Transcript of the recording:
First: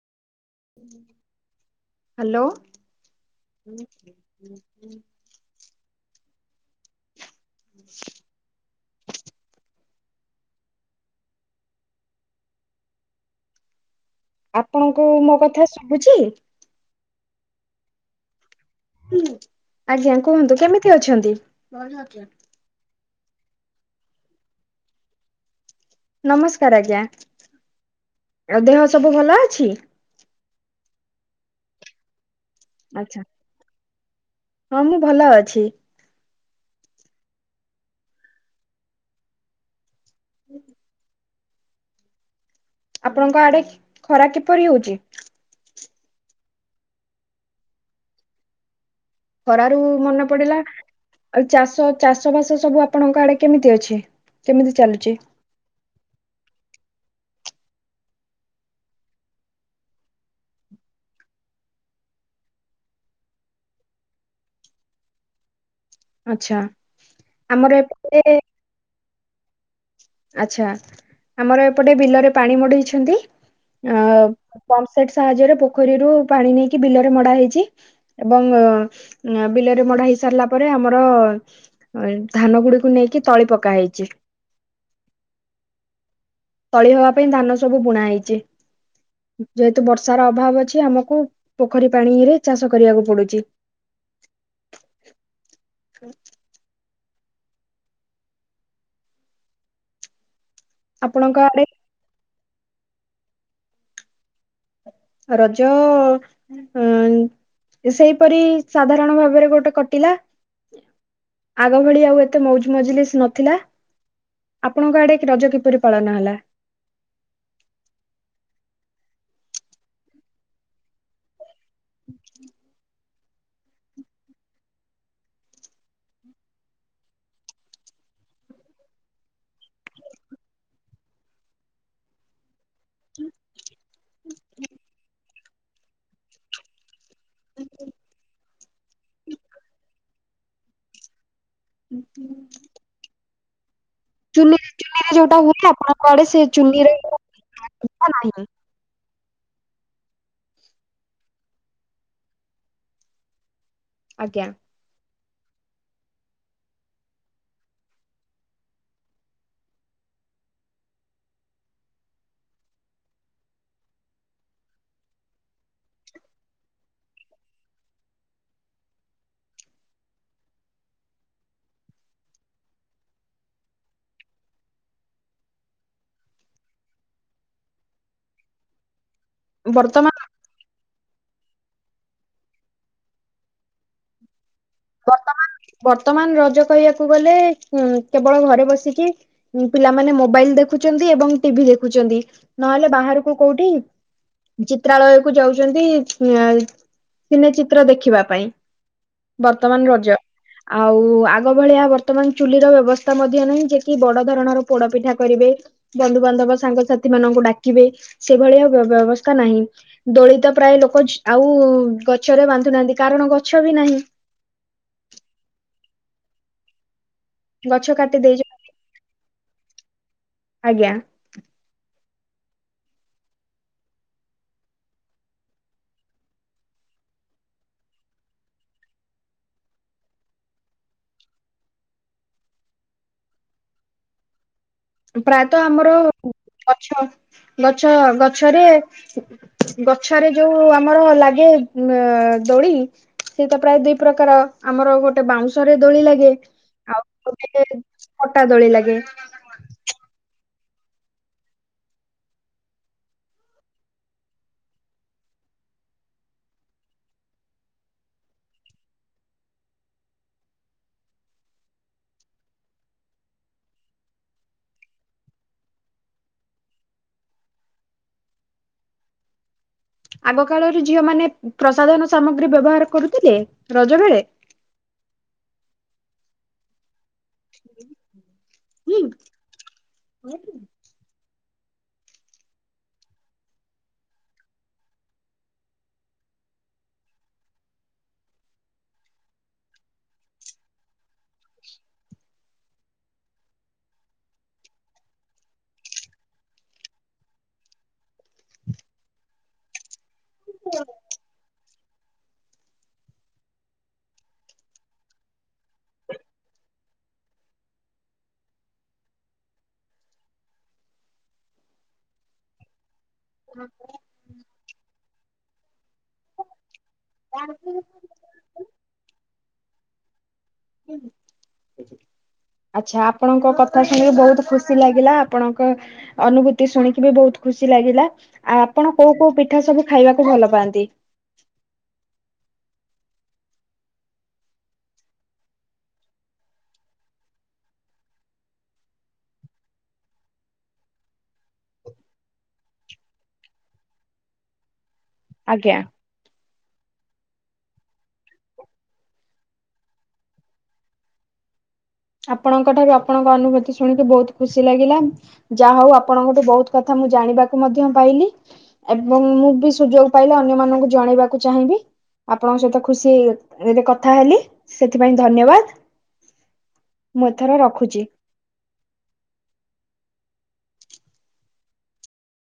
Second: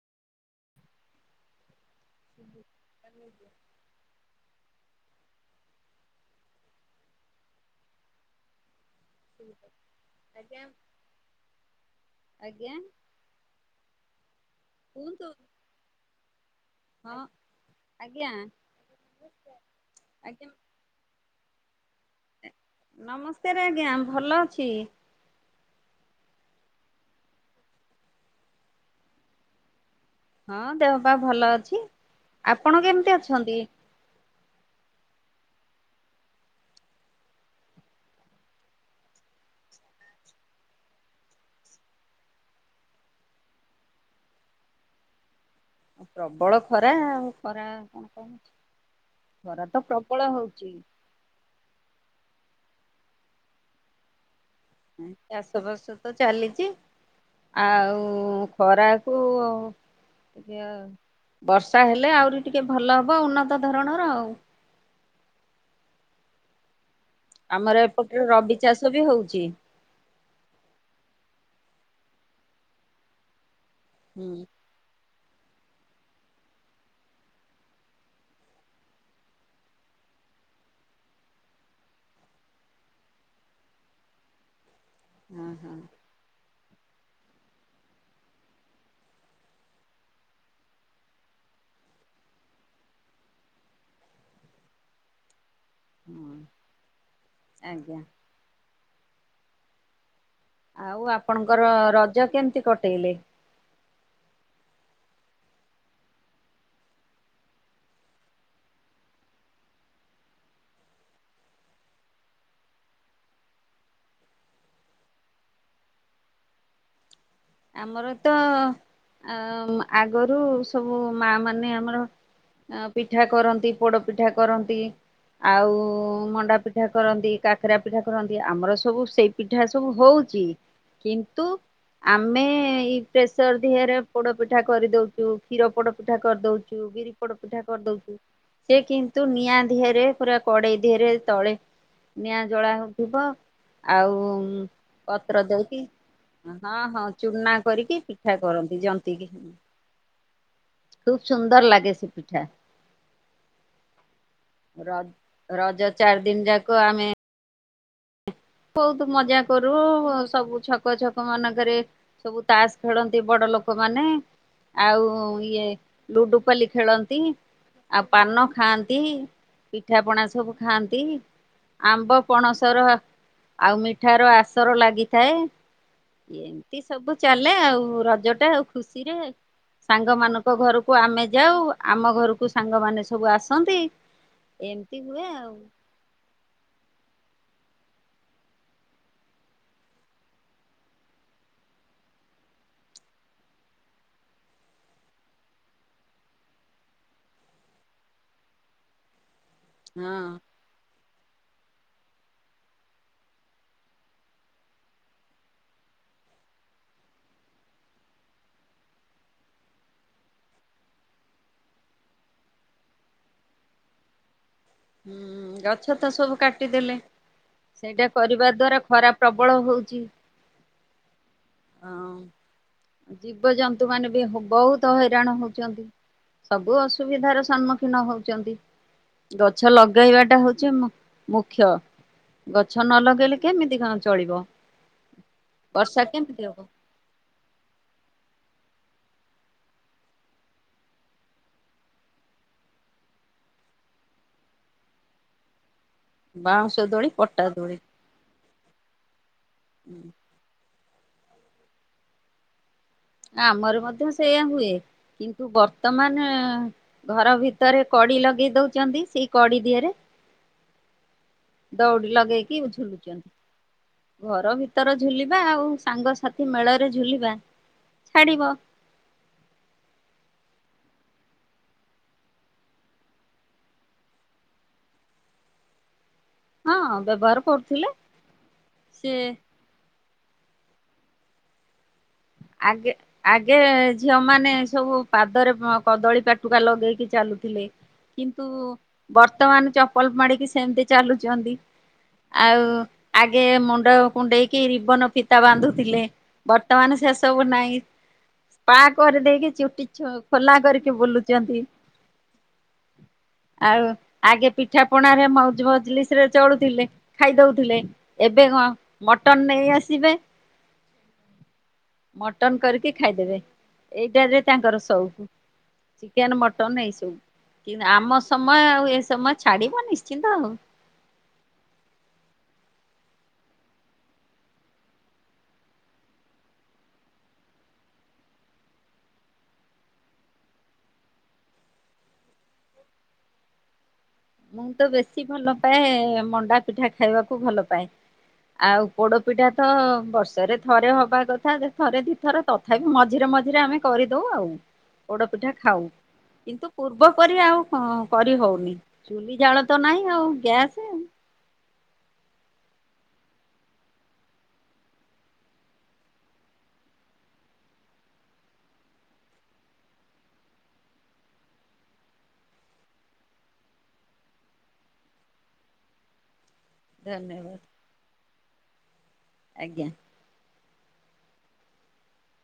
[inaudible] Hello [inaudible] ଆଜ୍ଞା। ଆଜ୍ଞା। ଆପଣଙ୍କୁ କୁହନ୍ତୁ ମୋ କଥା ଶୁଭୁଛି? ହଁ ଆଜ୍ଞା। ହୁଁ ଆଜ୍ଞା କୁହନ୍ତୁ କେମିତି ଅଛନ୍ତି? ନମସ୍କାର ଆଜ୍ଞା, ଭଲ ଅଛି। ନମସ୍କାର ଆଜ୍ଞା, ଆଉ ଦେହ ସବୁ ଭଲ ଅଛି? ହଁ ଦେହ ପା ଭଲ ଅଛି ଆପଣ କେମିତି ଆଚ୍ଛା ଅଛନ୍ତି? ହଁ ମୁଁ ଭଲ ଅଛି। ହୁଁ ଆପଣଙ୍କ ଆଡେ ଖରା କିପରି ହଉଛି ଆ ପ୍ରବଳ ଖରା, ଆଉ ଖରା କଣ କହୁଛି। ଖରା ତ ଖରାରୁ ପ୍ରବଳ ମନେ ପଡିଲା ହଉଛି। ଆଉ ଚାଷ, ଚାଷ ବାସ ସବୁ ଆପଣଙ୍କ ଆଡେ କେମିତି ଅଛି? କେମିତି ଚାଲୁଛି? ଚାଷ ବାଷ ତ ଚାଲିଛି ଆଉ ଖରାକୁ। ଟିକେ ବର୍ଷା ହେଲେ ଆହୁରି ଟିକେ ଭଲ ହବ ଉନ୍ନତ ଧରଣର ଆଉ। ଆଛା। ଆମର ଏପଟରେ ରବି ଚାଷ ବି ହଉଛି। ଆଛା ଆମର ଏପଟେ ବିଲରେ ପାଣି ମଡେଇଛନ୍ତି। ହୁଁ ପମ୍ପ ସେଟ ସାହାରେ ପୋଖରୀରୁ ପାଣି ନେଇକି ବିଲରେ ମଡା ହେଇଛି ଏବଂ ବିଲରେ ମାଡ଼ା ହେ ସାରିଲା ପରେ ଆମର ଧାନ ଗୁଡିକୁ ନେଇକି ତଳି ପକା ହେଇଛି। ହୁଁ ହୁଁ। ତଳି ହବା ପାଇଁ ଧାନ ସବୁ ବୁଣା ହେଇଛି। ଯେହେତୁ ବର୍ଷାର ଅଭାବ ଅଛି ଆମକୁ ପୋଖରୀ ପାଣି ରେ ଚାଷ କରିବାକୁ ପଡୁଛି। ହୁଁ। ହଁ ଆଜ୍ଞା। ଆଉ ଆପଣଙ୍କ ଆଡେ ଆପଣଙ୍କର ରଜ କେମିତି କଟେଇଲେ। ରଜ ଏଁ ଏଁ ସେଇପରି ସାଧାରଣ ଭାବରେ ଗୋଟେ କଟିଲା। ଆଗ ଭଳି ଆଉ ଏତେ ମଉଜ ମଜଲିସ୍ ନଥିଲା। ଆପଣଙ୍କ ଆଡେ ରଜ କିପରି ପାଳନ ହେଲା। ଆମର ତ ଅ ଆଗରୁ ସବୁ ମା ମାନେ। ମାନେ ଆମର ପିଠା କରନ୍ତି ପୋଡ ପିଠା କରନ୍ତି। ଆଉ ମଣ୍ଡା ପିଠା କରନ୍ତି କାକରା ପିଠା କରନ୍ତି ଆମର ସବୁ ସେଇ ପିଠା ସବୁ ହଉ। ଚି କିନ୍ତୁ। ଆମେ ଏଇ ପ୍ରେସର ଦିହରେ ପୋଡ଼ପିଠା କରିଦେଉଛୁ। କ୍ଷୀର ପୋଡ ପିଠା କରିଦଉଛୁ ବିିରି ପୋଡ ପିଠା କରିଦଉଛୁ ସେ କିନ୍ତୁ ନିଆଁ ଦିହରେ। ପୁରା କଡେଇ ଦେହରେ ତଳେ ନିଆଁ ଜଳା ହଉଥିବ। ଆଉ ଚୁ ଚୁିରେ ପତ୍ର ଯୋଉଟା ହୁଏ ଦେଇକି ଆପଣଙ୍କଡ ସେ ଚୁ ହଁ ହଁ ଚୁନା କରିକି ପିଠା କରନ୍ତି ଜନ୍ତି କିି। ଖୁବ ସୁନ୍ଦର ଲାଗେ ସେ ପିଠା। ଆଜ୍ଞା। ର ରଜ ଚାରି ଦିନ ଯାକ ଆମେ। ବହୁତ ମଜା କରୁ ସବୁ ଛକ ଛକ ମାନଙ୍କରେ ସବୁ ତାସ ଖେଳନ୍ତି ବଡ। ଲୋକମାନୋନ ଆଉ ଇଏ ଲୁଡୁପାଲି ଖେଳନ୍ତି। ଆଉ ପାନ ଖାଆନ୍ତି ପିଠା ପଣା ସବୁ ଖାଆନ୍ତି। ଆମ୍ବ ପଣସର ଆଉ ମିଠାର ଆସର ଲାଗିଥାଏ। ଏମିତି ସବୁ ଚାଲେ ଆଉ ରଜ ଟା ଆଉ ଖୁସିରେ। ସାଙ୍ଗ ବର୍ତ୍ତମାନ ମାନଙ୍କ ଘରକୁ ଆମେ ଯାଉ। ଆମ ଘରକୁ ସାଙ୍ଗମାନେ ସବୁ ଆସନ୍ତି। ଏମିତି ହୁଏ ଆଉ ବର୍ତ୍ତମାନ ବର୍ତ୍ତମାନ ରଜ କହିବାକୁ ଗଲେ କେବଳ ଘରେ ବସିକି ପିଲାମାନେ ମୋବାଇଲ ଦେଖୁଛନ୍ତି ଏବଂ ଟିଭି। ଦେଖୁଛନ୍ତି ନହେଲେ ବାହାରକୁ କୋଉଠି ଚିତ୍ରାଳୟ କୁ ଯାଉଛନ୍ତି ଅ ସିନେଚିତ୍ର ଦେଖିବା ପାଇଁ ବର୍ତ୍ତମାନ ହଁ ରଜ ଆଉ ଆଗ ଭଳିଆ ବର୍ତ୍ତମାନ ଚୁଲିର ବ୍ୟବସ୍ଥା ମଧ୍ୟ ନାହିଁ ଯେ କି ବଡ଼ ଧରଣର ପୋଡ଼ ପିଠା କରିବେ ବନ୍ଧୁ ବ ସାଙ୍ଗସାଥି ମାନଙ୍କୁ ଡାକିବେ ସେଭଳିଆ ବ୍ୟବସ୍ଥା ନାହିଁ ଦଳିତ ପ୍ରାୟ ଲୋକ ଆଉ ଗଛରେ ବାନ୍ଧୁନାହାନ୍ତି କାରଣ ଗଛ ବି ନାହିଁ। ହୁଁ ଗଛ ତ ସବୁ କାଟିଦେଲେ ଗଛ ସେଇଟା କାଟି କରିବା ଦେଇଛନ୍ତି ଦ୍ଵାରା ଖରାପ ପ୍ରବଳ ହଉଛି। ଆଜ୍ଞା। ହଁ ଜୀବଜନ୍ତୁ ମାନେ ବି ବହୁତ ହଇରାଣ ହଉଛନ୍ତି। ସବୁ ଅସୁବିଧାର ସମ୍ମୁଖୀନ ହଉଛନ୍ତି। ଗଛ ଲଗେଇବା ଟା ହଉଛି ମୁଁ ମୁଖ୍ୟ। ଗଛ ନ ଲଗେଇଲେ କେମିତି କଣ ଚଳିବ? ପ୍ରାୟତଃ ଆମର ବର୍ଷା କେମିତି ହବ? ଗଛ ଗଛ ଗଛରେ ଗଛରେ ଯୋଉ ଆମର ଲାଗେ ଅ ଦୋଳି ସେଏ ତ ପ୍ରାୟ ଦୁଇ ପ୍ରକାର ଆମର ଗୋଟେ ବାଉଁଶ ଦୋଳି ଲାଗେ ବାଉଁଶ ଆଉ ଦୋଳି ପଟା ଦୋଳି। ପଟା ଦୋଳି ଲାଗେ। ହୁଁ। ଆମର ମଧ୍ୟ ସେଇୟା ହୁଏ କିନ୍ତୁ ବର୍ତ୍ତମାନ ଘର ଭିତରେ କର କଡି ଲଗେଇ ଦଉଛନ୍ତି ସେଇ କଡି ଦିଅରେ ଦଉଡି ଲଗେଇକି ଝୁଲୁଛନ୍ତି। ଘର ଭିତର ଝୁଲିବା ଆଉ ସାଙ୍ଗସାଥି ମେଳରେ ଝୁଲିବା ଛାଡ଼ିବ। ଆଗ କାଳରେ ଝିଅ ମାନେ ପ୍ରସାଧନ ସାମଗ୍ରୀ ବ୍ୟବହାର କରୁଥିଲେ ରଜ ବେଳେ ହଁ ବ୍ୟବହାର କରୁଥିଲେ। ହୁଁ ସିଏ [inaudible] ଆଗେ ଆଗେ ଝିଅ ମାନେ ସବୁ ପାଦରେ କଦଳୀ ପାଟୁକା ଲଗେଇକି ଚାଲୁ ଥିଲେ କିନ୍ତୁ ବର୍ତ୍ତମାନ ଚପଲ ମାଡିକି ସେମିତି ଚାଲୁଛନ୍ତି। ଆଉ ଆଗେ ମୁଣ୍ଡ କୁଣ୍ଡେଇକି ରିବନ ଫିତା ବାନ୍ଧୁଥିଲେ ବର୍ତ୍ତମାନ ସେ ସବୁ ନାଇଁ ସ୍ପା କରିଦେଇକି ଚୁଟି ଖୋଲା କରିକି ବୁଲୁଛନ୍ତି। ଆଉ ଆଗେ ପିଠା ପଣା ରେ ମଉଜ ମଜଲିସ ରେ ଚଳୁଥିଲେ ଖାଇ ଦଉଥିଲେ ଏବେ ହଁ ମଟନ ନେଇ ଆସିବେ। ମଟନ କରିକି ଖାଇଦେବେ ଏଇଟରେ ତାଙ୍କର ସଉକୁ। ଚିକେନ ମଟନ ଏଇ ସବୁ କି ଆମ ସମୟ ଆଉ ଏ ସମୟ ଛାଡିବ ନିଶ୍ଚିନ୍ତ ଆଉ। ହୁଁ [unintelligible] [inaudible] ଆଚ୍ଛା ଆପଣଙ୍କ କଥା ଶୁଣିକି ବହୁତ ଖୁସି ଲାଗିଲା ଆପଣଙ୍କ ଅନୁଭୂତି ଶୁଣିକି ବି ବହୁତ ଖୁସି ଚି ଲାଗିଲା ଆଉ ଆପଣ କୋଉ କୋଉ ପିଠା ସବୁ ଖାଇବାକୁ ଭଲ ପାଆନ୍ତି? ମୁଁ ତ ବେଶୀ ଭଲ ପାଏ ମଣ୍ଡା ପିଠା ଖାଇବାକୁ ଭଲ ପାଏ। ଆଉ ପୋଡପିଠା ତ ବର୍ଷରେ ଥରେ ହବା କଥା ଥରେ ଦି ଥରେ ତଥାପି ମଝିରେ ମ ମଝିରେ ଆମେ କରିଦଉ ଆଉ। ପୋଡ଼ ପିଠା ଆଜ୍ଞା ଖାଉ କିନ୍ତୁ ପୂର୍ବପରି ଆଉ କରି ହଉନି। ଚୁଲି ଜାଳ ତ ନହିଁ ଆଉ ଗ୍ୟାସ ଆପଣଙ୍କ ଠାରୁ ଆପଣଙ୍କ ଅନୁଭୂତି ଶୁଣିକି ବହୁତ ଖୁସି ଲାଗିଲା ଯାହା ହଉ ଆପଣଙ୍କଠୁ ବହୁତ କଥା ମୁଁ ଜାଣିବାକୁ ମଧ୍ୟ ପାଇଲି ଏବଂ ମୁଁ ବି ସୁଯୋଗ ପାଇଲି ଅନ୍ୟମାନଙ୍କୁ ଜଣେଇବାକୁ ଚାହିଁବି। ଆପଣଙ୍କ ସହିତ ଖୁସିହେରେ କଥା ହେଲି ସେଥିପାଇଁ ଧନ୍ୟବାଦ। ମୁଁ ଧନ୍ୟବାଦ ଏଥର ରଖୁଛି। ଆଜ୍ଞା।